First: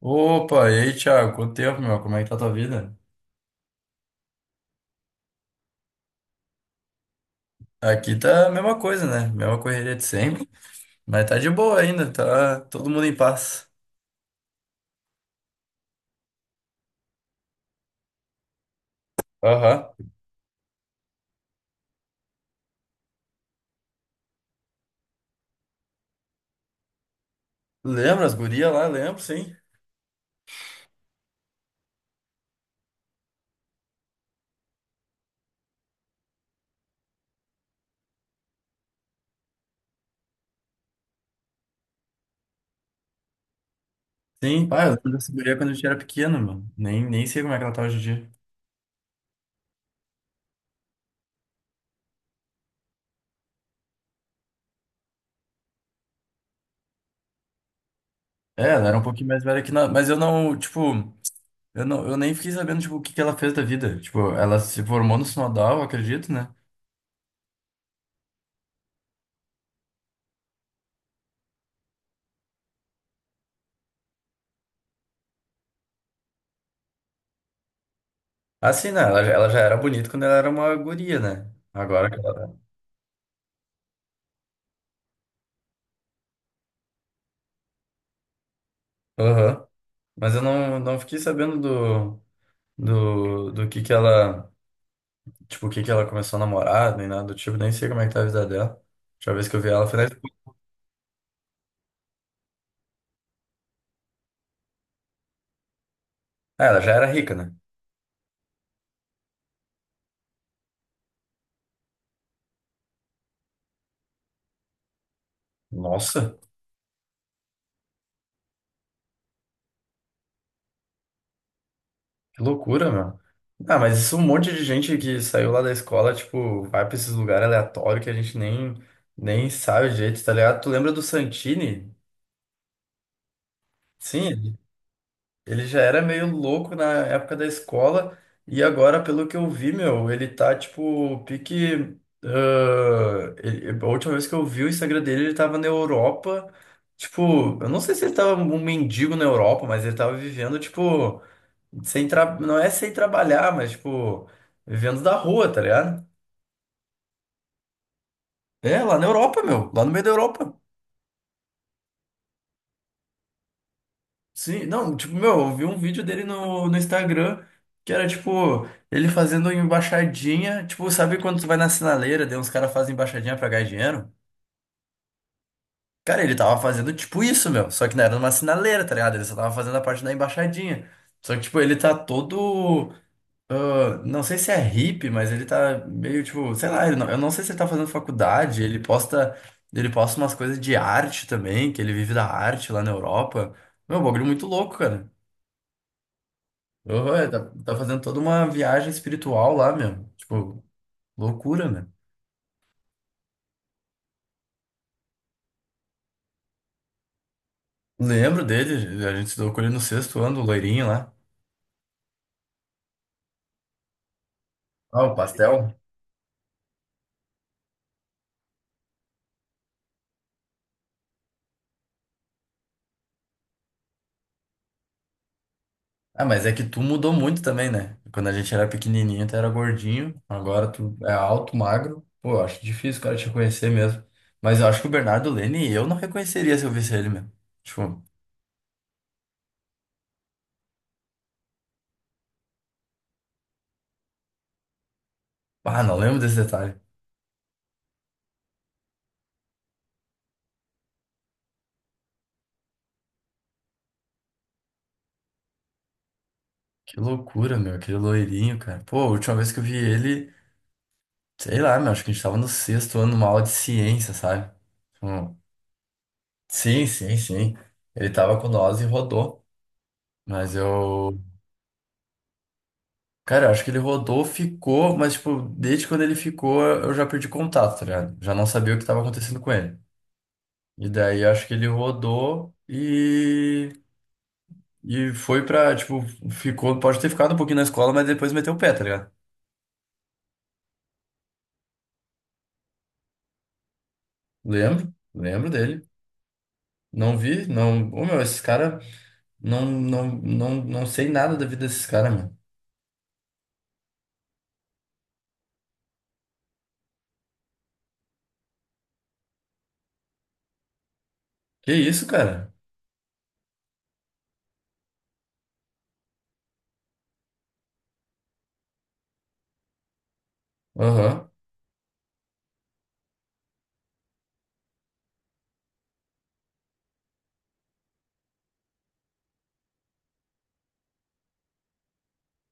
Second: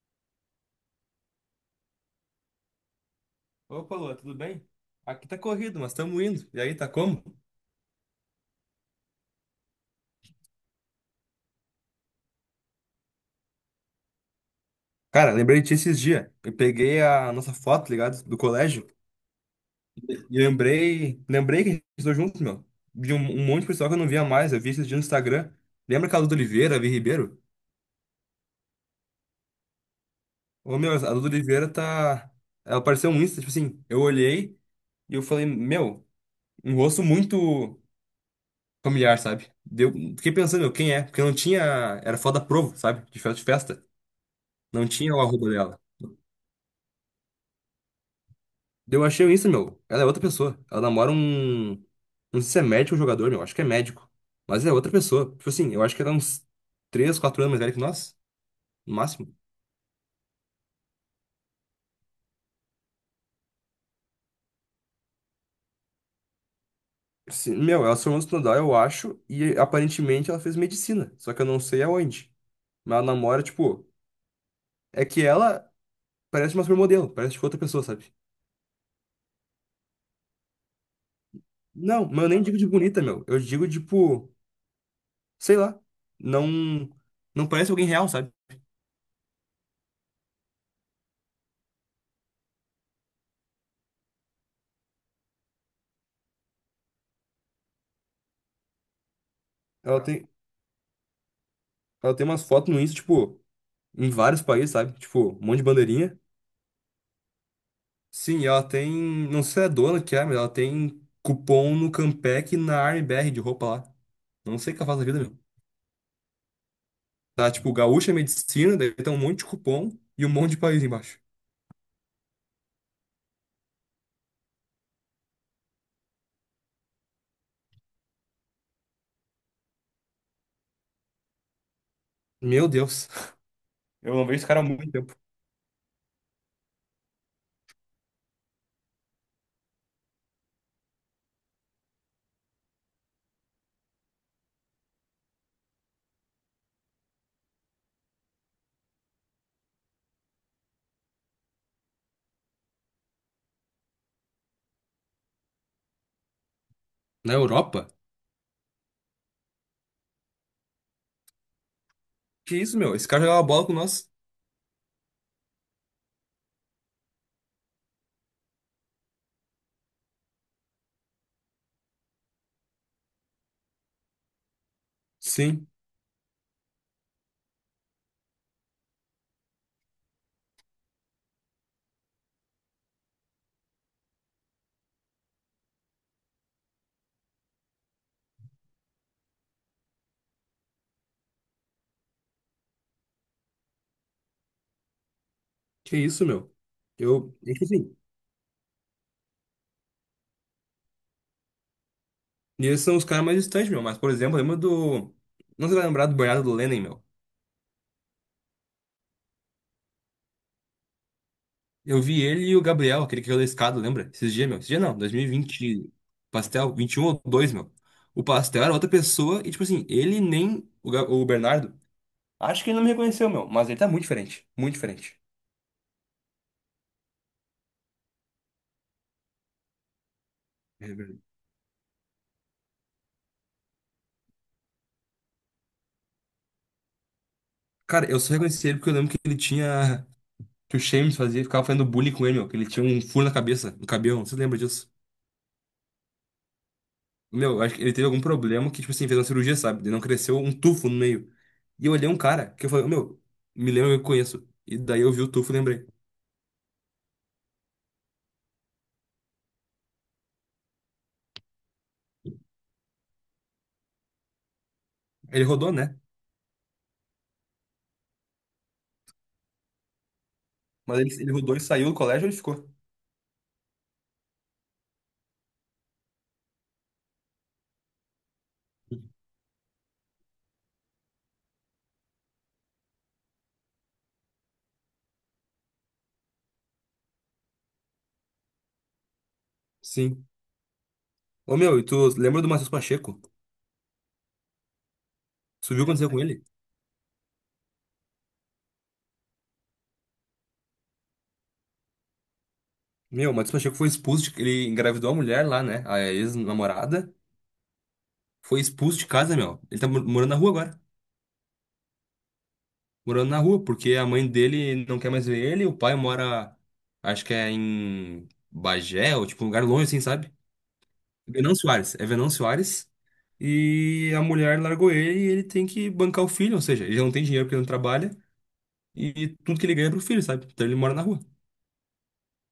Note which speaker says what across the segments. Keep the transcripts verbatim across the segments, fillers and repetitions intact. Speaker 1: Opa, e aí, Thiago? Quanto tempo, meu? Como é que tá a tua vida?
Speaker 2: Opa, Lua, tudo bem? Aqui tá corrido, mas estamos indo. E aí, tá como?
Speaker 1: Aqui tá a mesma coisa, né? Mesma correria de sempre, mas tá de boa ainda, tá todo mundo em paz.
Speaker 2: Cara, lembrei de ti esses dias. Eu peguei a nossa foto, tá ligado? Do colégio.
Speaker 1: Aham.
Speaker 2: E lembrei, lembrei que a gente estudou junto, meu. De um, um monte de pessoal que eu não via mais. Eu vi esses dias no Instagram. Lembra aquela Duda Oliveira, a Vi Ribeiro?
Speaker 1: Lembra as gurias lá? Lembro, sim.
Speaker 2: Ô, meu, a Duda Oliveira tá. Ela apareceu um Insta, tipo assim. Eu olhei e eu falei, meu, um rosto muito familiar, sabe? Deu... Fiquei pensando, meu, quem é? Porque não tinha. Era foto da Provo, sabe? De festa de festa.
Speaker 1: Sim, pai,
Speaker 2: Não
Speaker 1: eu lembro
Speaker 2: tinha o
Speaker 1: dessa
Speaker 2: arroba
Speaker 1: guria quando a
Speaker 2: dela.
Speaker 1: gente era pequeno, mano. Nem, nem sei como é que ela tá hoje em dia.
Speaker 2: Eu achei isso, meu. Ela é outra pessoa. Ela namora um. Não sei se é médico ou jogador, meu. Acho que é médico. Mas é outra pessoa. Tipo assim, eu acho que ela é uns três quatro anos mais velha que nós.
Speaker 1: É, ela
Speaker 2: No
Speaker 1: era um pouquinho
Speaker 2: máximo.
Speaker 1: mais velha que nós, mas eu não, tipo, eu não, eu nem fiquei sabendo, tipo, o que que ela fez da vida. Tipo, ela se formou no Sinodal, eu acredito, né?
Speaker 2: Sim, meu, ela se formou no Estudar, eu acho. E aparentemente ela fez medicina. Só que eu não sei aonde. Mas ela namora, tipo. É que ela parece uma supermodelo. Parece tipo outra pessoa, sabe?
Speaker 1: Assim, né? Ela, já- ela já era bonita quando ela era uma guria, né?
Speaker 2: Não,
Speaker 1: Agora que
Speaker 2: mas eu
Speaker 1: ela
Speaker 2: nem digo
Speaker 1: tá.
Speaker 2: de bonita, meu. Eu digo, tipo. Sei lá. Não. Não parece alguém real, sabe?
Speaker 1: Aham. Mas eu não, não fiquei sabendo do, do, do que que ela, tipo, o que que ela começou a namorar, nem nada do tipo, nem sei como é que tá a vida dela. A última vez que eu vi ela foi
Speaker 2: Ela
Speaker 1: na
Speaker 2: tem,
Speaker 1: escola.
Speaker 2: ela tem umas fotos no Insta, tipo. Em vários países, sabe? Tipo, um monte de bandeirinha.
Speaker 1: Ah, ela já era rica, né?
Speaker 2: Sim, ela tem. Não sei se é a dona que é, mas ela tem cupom no Campec e na Armbr de roupa lá. Não sei o que ela faz da vida, meu.
Speaker 1: Nossa,
Speaker 2: Tá, tipo, Gaúcha é Medicina, daí tem um monte de cupom e um monte de país embaixo.
Speaker 1: que loucura, meu. Ah, mas isso é um monte de gente que saiu lá da escola, tipo, vai pra esses lugares aleatórios que a gente nem, nem sabe o, tá ligado? Tu lembra do Santini?
Speaker 2: Meu Deus. Eu não vejo esse
Speaker 1: Sim.
Speaker 2: cara há muito tempo.
Speaker 1: Ele já era meio louco na época da escola, e agora, pelo que eu vi, meu, ele tá tipo, pique. Ah, ele- a última vez que eu vi o Instagram dele, ele tava na Europa. Tipo, eu não sei se ele tava um mendigo na Europa, mas ele tava vivendo, tipo, sem tra... não é sem trabalhar, mas, tipo, vivendo da rua, tá ligado?
Speaker 2: Na Europa?
Speaker 1: É, lá na Europa, meu, lá no meio da Europa.
Speaker 2: Que isso, meu? Esse cara jogava bola com nós.
Speaker 1: Sim, não, tipo, meu, eu vi um vídeo dele no, no Instagram que era tipo, ele fazendo uma embaixadinha. Tipo, sabe quando tu vai na sinaleira, daí uns caras fazem embaixadinha pra ganhar dinheiro?
Speaker 2: Sim.
Speaker 1: Cara, ele tava fazendo tipo isso, meu. Só que não era numa sinaleira, tá ligado? Ele só tava fazendo a parte da embaixadinha. Só que, tipo, ele tá todo. Ah, não sei se é hippie, mas ele tá meio tipo, sei lá, ele não- eu não sei se ele tá fazendo faculdade. Ele posta, ele posta umas coisas de arte também, que ele vive da arte lá na Europa. Meu, bagulho muito louco, cara.
Speaker 2: Que isso, meu?
Speaker 1: Oh, é,
Speaker 2: Eu.
Speaker 1: tá,
Speaker 2: É que
Speaker 1: tá
Speaker 2: assim.
Speaker 1: fazendo toda uma viagem espiritual lá, meu. Tipo, loucura, né?
Speaker 2: E esses são os caras mais distantes, meu. Mas, por exemplo, lembra do. Não sei se vai lembrar do Bernardo Lennon, meu.
Speaker 1: Lembro dele, a gente se deu com ele no sexto ano, o loirinho lá.
Speaker 2: Eu vi ele e o Gabriel, aquele que caiu da escada, lembra? Esses dias, meu. Esses dias não,
Speaker 1: Ah, o pastel.
Speaker 2: dois mil e vinte, pastel, vinte e um ou dois, meu. O pastel era outra pessoa e, tipo assim, ele nem o, Ga- o Bernardo. Acho que ele não me reconheceu, meu, mas ele tá muito diferente. Muito diferente.
Speaker 1: Ah, mas é que tu mudou muito também, né? Quando a gente era pequenininho, tu era gordinho, agora
Speaker 2: É
Speaker 1: tu é
Speaker 2: verdade.
Speaker 1: alto, magro. Pô, eu acho difícil o cara te reconhecer mesmo. Mas eu acho que o Bernardo Lene, eu não reconheceria se eu visse ele, mesmo. Tipo.
Speaker 2: Cara, eu só reconheci ele porque eu lembro que ele tinha. Que o Shames fazia, ficava fazendo bullying com ele, meu. Que ele tinha um furo na cabeça, no cabelo. Você lembra disso?
Speaker 1: Ah, não lembro desse detalhe.
Speaker 2: Meu, eu acho que ele teve algum problema que, tipo assim, fez uma cirurgia, sabe? Ele não cresceu um tufo no meio. E eu olhei um cara que eu falei, meu, me lembra que eu conheço. E daí eu vi o tufo e lembrei.
Speaker 1: Que loucura, meu, aquele loirinho, cara. Pô, a última vez que eu vi ele. Sei lá, meu, acho que a gente tava no sexto ano, uma aula de ciência, sabe? Tipo,
Speaker 2: Ele rodou, né?
Speaker 1: sim, sim, sim. Ele tava com nós e rodou. Mas
Speaker 2: Mas ele,
Speaker 1: eu.
Speaker 2: ele rodou e saiu do colégio e ficou.
Speaker 1: Cara, eu acho que ele rodou, ficou, mas, tipo, desde quando ele ficou, eu já perdi contato, tá ligado? Já não sabia o que tava acontecendo com ele. E daí eu acho que ele rodou e. E foi pra, tipo, ficou. Pode ter ficado um pouquinho na escola, mas depois meteu o pé, tá ligado?
Speaker 2: Sim. Ô, meu, e tu lembra do Matheus Pacheco?
Speaker 1: Lembro, lembro
Speaker 2: Tu viu
Speaker 1: dele.
Speaker 2: o que aconteceu com ele?
Speaker 1: Não vi, não. Ô, meu, esses caras. Não, não, não, não sei nada da vida desses caras, meu.
Speaker 2: Meu, o Matheus Pacheco foi expulso de... Ele engravidou a mulher lá, né? A ex-namorada. Foi expulso de casa, meu. Ele tá mor- morando na rua agora.
Speaker 1: Que isso, cara?
Speaker 2: Morando na rua, porque a mãe dele não quer mais ver ele. O pai mora, acho que é em Bagé, ou tipo um lugar longe, assim, sabe?
Speaker 1: Aham.
Speaker 2: Venão Soares. É Venão Soares. E a mulher largou ele e ele tem que bancar o filho. Ou seja, ele não tem dinheiro porque ele não trabalha. E tudo que ele ganha é pro filho, sabe? Então ele mora na rua.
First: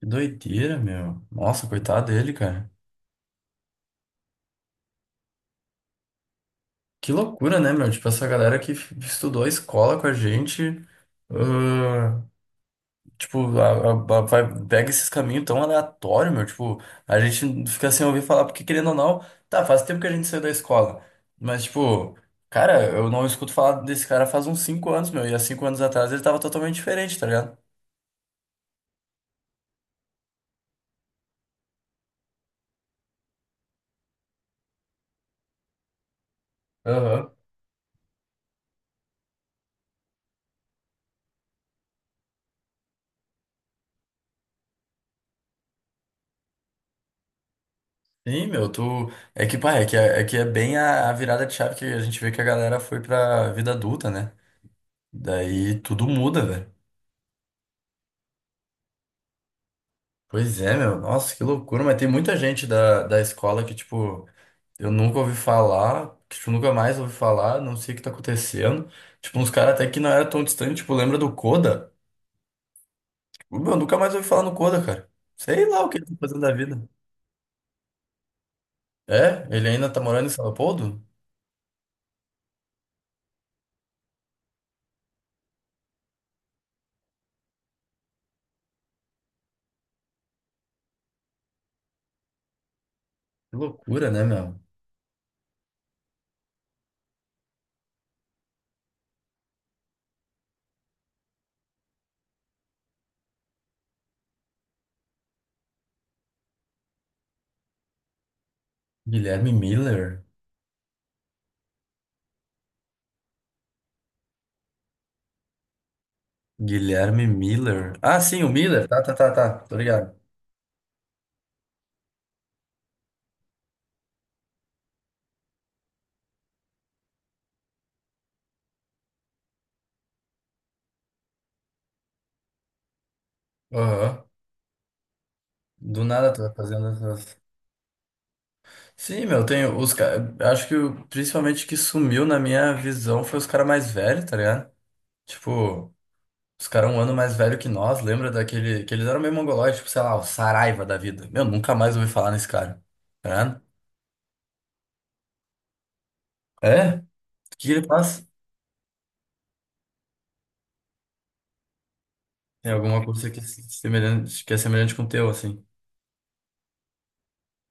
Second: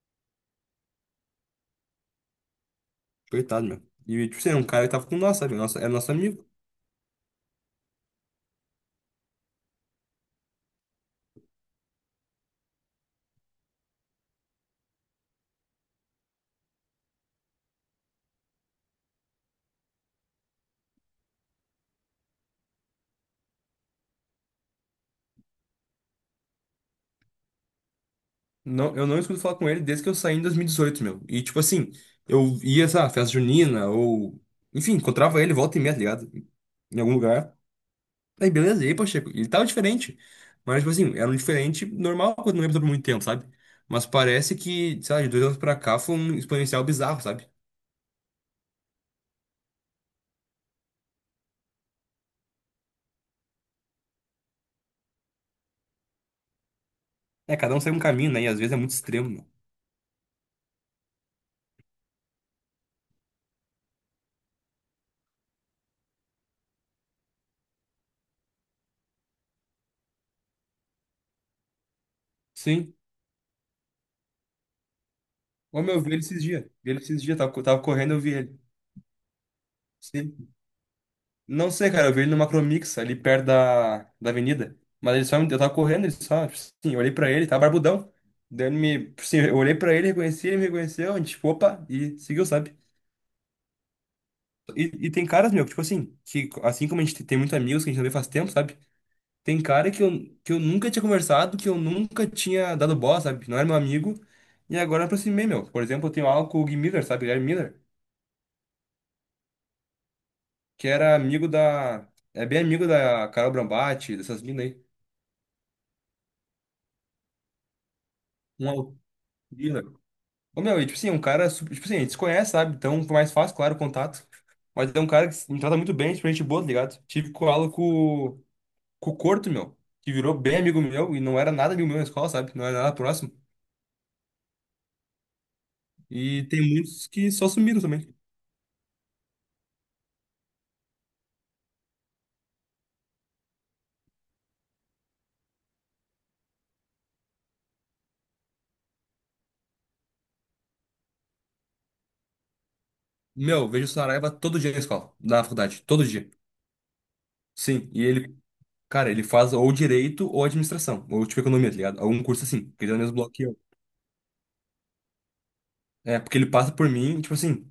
Speaker 1: Que doideira, meu. Nossa, coitado dele, cara.
Speaker 2: Coitado, meu. E, tipo assim, é um cara que tava com nós, sabe? Nossa, é nosso amigo.
Speaker 1: Que loucura, né, meu? Tipo, essa galera que f- estudou a escola com a gente, ah, tipo, a- a- a- vai- pega esses caminhos tão aleatórios, meu. Tipo, a gente fica sem ouvir falar, porque querendo ou não, tá, faz tempo que a gente saiu da escola. Mas, tipo, cara, eu não escuto falar desse cara faz uns cinco anos, meu. E há cinco anos atrás ele tava totalmente diferente, tá ligado?
Speaker 2: Não, eu não escuto falar com ele desde que eu saí em dois mil e dezoito, meu. E, tipo assim, eu ia, sei lá, festa junina, ou... Enfim, encontrava ele volta e meia, tá ligado? Em algum
Speaker 1: Aham.
Speaker 2: lugar. Aí, beleza. E aí, Pacheco? Ele tava diferente. Mas, tipo assim, era um diferente normal quando não lembro por muito tempo, sabe? Mas parece que, sei lá, de dois anos pra cá foi um exponencial bizarro, sabe?
Speaker 1: Sim, meu, tu. É que, pá, é que é, é que é bem a, a virada de chave que a gente vê que a galera foi pra vida adulta, né? Daí tudo muda, velho.
Speaker 2: É, cada um segue um caminho, né? E às vezes é muito extremo, meu.
Speaker 1: Pois é, meu. Nossa, que loucura. Mas tem muita gente da, da escola que, tipo, eu nunca ouvi falar, que, tipo, nunca mais ouvi falar, não sei o que tá acontecendo. Tipo, uns caras até que não era tão distante, tipo, lembra do Coda?
Speaker 2: Sim.
Speaker 1: Tipo, meu, nunca mais ouvi falar no Coda, cara. Sei lá o
Speaker 2: Como
Speaker 1: que
Speaker 2: eu
Speaker 1: ele
Speaker 2: vi
Speaker 1: tá
Speaker 2: ele
Speaker 1: fazendo
Speaker 2: esses
Speaker 1: da
Speaker 2: dias.
Speaker 1: vida.
Speaker 2: Vi ele esses dias, tava, co- tava correndo, eu vi ele.
Speaker 1: É? Ele ainda tá morando em São
Speaker 2: Sim.
Speaker 1: Leopoldo?
Speaker 2: Não sei, cara, eu vi ele no Macromix, ali perto da, da avenida. Mas ele só, me- eu tava correndo, ele só, tipo assim, eu olhei pra ele, tava barbudão. Daí ele me, tipo assim, eu olhei pra ele, reconheci, ele me reconheceu, a gente, tipo, opa, e seguiu, sabe?
Speaker 1: Que loucura, né, meu?
Speaker 2: E, e tem caras, meu, que, tipo assim, que assim como a gente tem muitos amigos que a gente não vê faz tempo, sabe? Tem cara que eu, que eu nunca tinha conversado, que eu nunca tinha dado bola, sabe? Não era meu amigo. E agora eu aproximei, meu. Por exemplo, eu tenho aula com o Gui Miller, sabe? Guilherme Miller.
Speaker 1: Guilherme Miller.
Speaker 2: Que era amigo da. É bem amigo da Carol Brambati, dessas minas aí.
Speaker 1: Guilherme Miller. Ah, sim, o
Speaker 2: Um
Speaker 1: Miller. Tá, tá, tá, tá. Tô
Speaker 2: alpina.
Speaker 1: ligado.
Speaker 2: Ô, meu, e tipo assim, um cara. super- Tipo assim, a gente se conhece, sabe? Então fica mais fácil, claro, o contato. Mas é um cara que me trata muito bem, tipo, gente boa, tá ligado? Tive com aula com, com, o Corto, meu, que virou bem amigo meu e não era nada amigo meu na escola, sabe? Não era nada próximo.
Speaker 1: Aham. Do nada
Speaker 2: E
Speaker 1: tô
Speaker 2: tem
Speaker 1: fazendo
Speaker 2: muitos que
Speaker 1: essas.
Speaker 2: só sumiram também.
Speaker 1: Sim, meu, tenho os caras. Acho que o- principalmente que sumiu na minha visão foi os caras mais velhos, tá ligado? Tipo, os caras um ano mais velho que nós, lembra daquele. Que eles eram meio mongolóides, tipo, sei lá, o Saraiva da vida. Meu, nunca mais ouvi falar nesse cara. Tá ligado?
Speaker 2: Meu, vejo o Saraiva todo dia na escola, na faculdade, todo dia.
Speaker 1: É? O que ele
Speaker 2: Sim, e
Speaker 1: faz?
Speaker 2: ele, cara, ele faz ou direito ou administração, ou tipo economia, tá ligado? Algum curso assim,
Speaker 1: Tem
Speaker 2: porque ele é no
Speaker 1: alguma
Speaker 2: mesmo
Speaker 1: coisa
Speaker 2: bloco.
Speaker 1: que é semelhante, que é semelhante com o teu, assim.
Speaker 2: É, porque ele passa por mim, e, tipo assim,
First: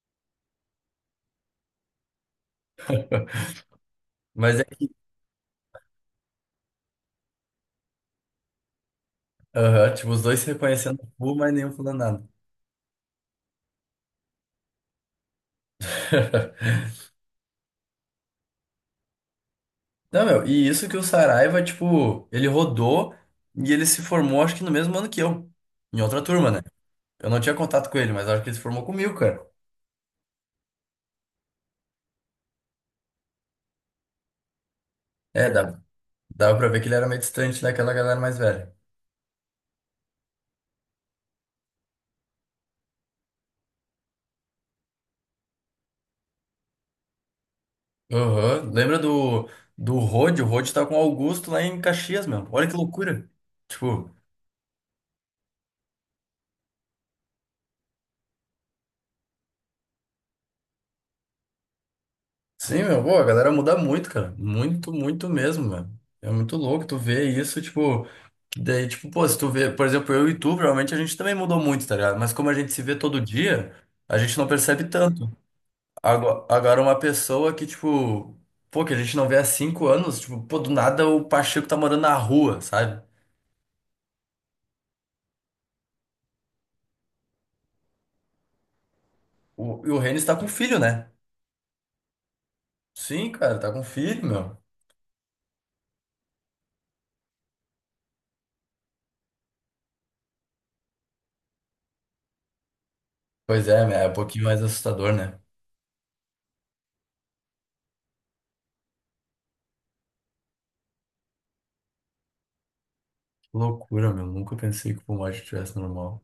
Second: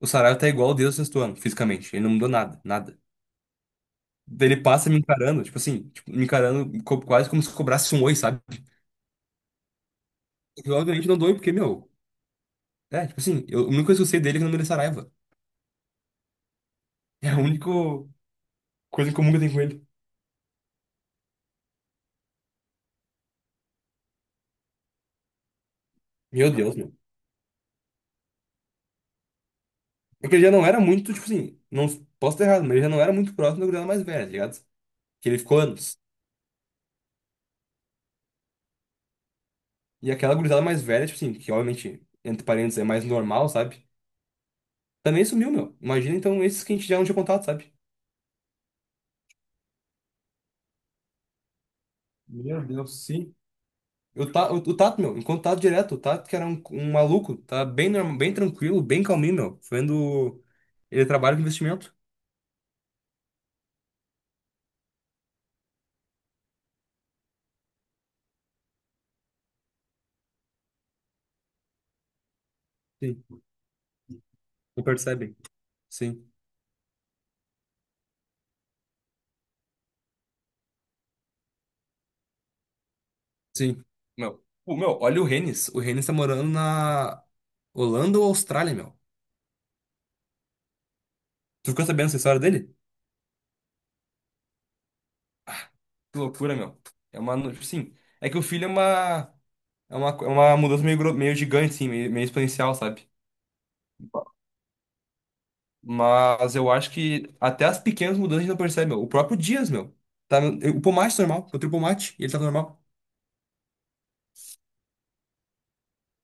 Speaker 2: o Saraiva tá igual desde o sexto ano, fisicamente. Ele não mudou nada, nada. Daí ele
Speaker 1: Mas é.
Speaker 2: passa me encarando, tipo assim, tipo, me encarando co- quase como se cobrasse um oi, sabe?
Speaker 1: Aham, tipo, os dois se
Speaker 2: Eu
Speaker 1: reconhecendo,
Speaker 2: obviamente não dou oi,
Speaker 1: pô,
Speaker 2: porque,
Speaker 1: mas nenhum
Speaker 2: meu,
Speaker 1: falando nada.
Speaker 2: é, tipo assim, eu, a única coisa que eu sei dele é que o nome dele é Saraiva. É a única coisa em comum que eu tenho com ele.
Speaker 1: Não, meu, e isso que o Saraiva, tipo, ele rodou e ele se formou, acho que no mesmo ano que eu, em outra turma,
Speaker 2: Meu
Speaker 1: né?
Speaker 2: Deus, meu.
Speaker 1: Eu não tinha contato com ele, mas acho que ele se formou comigo, cara.
Speaker 2: Porque ele já não era muito, tipo assim, não posso estar errado, mas ele já não era muito próximo da gurizada mais velha, tá ligado? Que ele
Speaker 1: É,
Speaker 2: ficou
Speaker 1: dava,
Speaker 2: anos.
Speaker 1: dava pra ver que ele era meio distante daquela galera mais velha.
Speaker 2: E aquela gurizada mais velha, tipo assim, que obviamente, entre parênteses, é mais normal, sabe? Também sumiu, meu. Imagina então esses que a gente já não tinha contato, sabe?
Speaker 1: Aham. Lembra do, do Rod? O Rod tá com o Augusto lá em Caxias, meu.
Speaker 2: Meu
Speaker 1: Olha que
Speaker 2: Deus,
Speaker 1: loucura.
Speaker 2: sim.
Speaker 1: Tipo,
Speaker 2: O, Ta- o, o Tato, meu, enquanto o direto, o Tato que era um, um maluco, tá bem, norma- bem tranquilo, bem calminho, meu. Vendo. Ele trabalha com investimento.
Speaker 1: sim, meu, pô, a galera muda muito, cara. Muito, muito mesmo, mano. É muito louco tu ver isso, tipo. Daí, tipo, pô, se tu vê, por exemplo, eu e tu, provavelmente a gente também mudou muito, tá ligado? Mas como a gente se vê todo
Speaker 2: Sim.
Speaker 1: dia, a gente não
Speaker 2: Não
Speaker 1: percebe tanto.
Speaker 2: percebem. Sim.
Speaker 1: Ago- Agora, uma pessoa que, tipo, pô, que a gente não vê há cinco anos, tipo, pô, do nada o Pacheco tá morando na rua, sabe?
Speaker 2: Sim. Meu. O meu, olha o Rennes. O Rennes tá morando na Holanda ou Austrália, meu.
Speaker 1: O, e o Renis tá com filho, né?
Speaker 2: Tu ficou sabendo essa história dele?
Speaker 1: Sim, cara, tá com filho, meu.
Speaker 2: Que loucura, meu. É uma. no- Sim. É que o filho é uma. É uma, é uma mudança meio, gro- meio gigante, assim, meio, meio exponencial, sabe?
Speaker 1: Pois é, né? É um pouquinho mais assustador, né?
Speaker 2: Mas eu acho que até as pequenas mudanças a gente não percebe, meu. O próprio Dias, meu. Tá, o pomate tá normal. Botei o pomate e ele tá normal.
Speaker 1: Que loucura, meu. Nunca pensei que o pulmão tivesse normal.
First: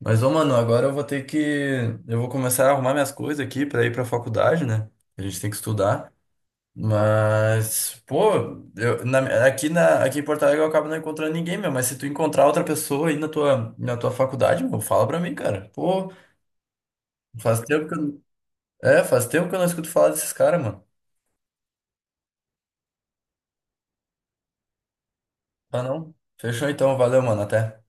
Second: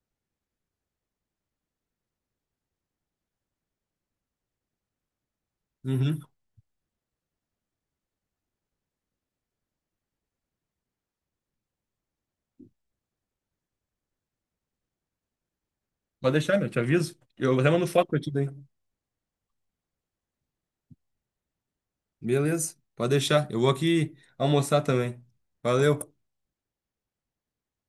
Speaker 1: Mas, ô, mano, agora eu vou ter que. Eu vou começar a arrumar minhas coisas aqui pra ir pra faculdade, né? A gente tem que estudar.
Speaker 2: Uhum.
Speaker 1: Mas, pô, eu, na- aqui, na, aqui em Porto Alegre eu acabo não encontrando ninguém, meu. Mas se tu encontrar outra pessoa aí na tua, na tua faculdade, meu, fala pra mim, cara. Pô,
Speaker 2: Pode deixar, meu. Te aviso. Eu
Speaker 1: faz
Speaker 2: até mando
Speaker 1: tempo que
Speaker 2: foto pra
Speaker 1: eu,
Speaker 2: ti daí.
Speaker 1: é, faz tempo que eu não escuto falar desses caras, mano.
Speaker 2: Beleza. Pode deixar. Eu vou aqui almoçar também.
Speaker 1: Ah,
Speaker 2: Valeu.
Speaker 1: não. Fechou então, valeu, mano, até.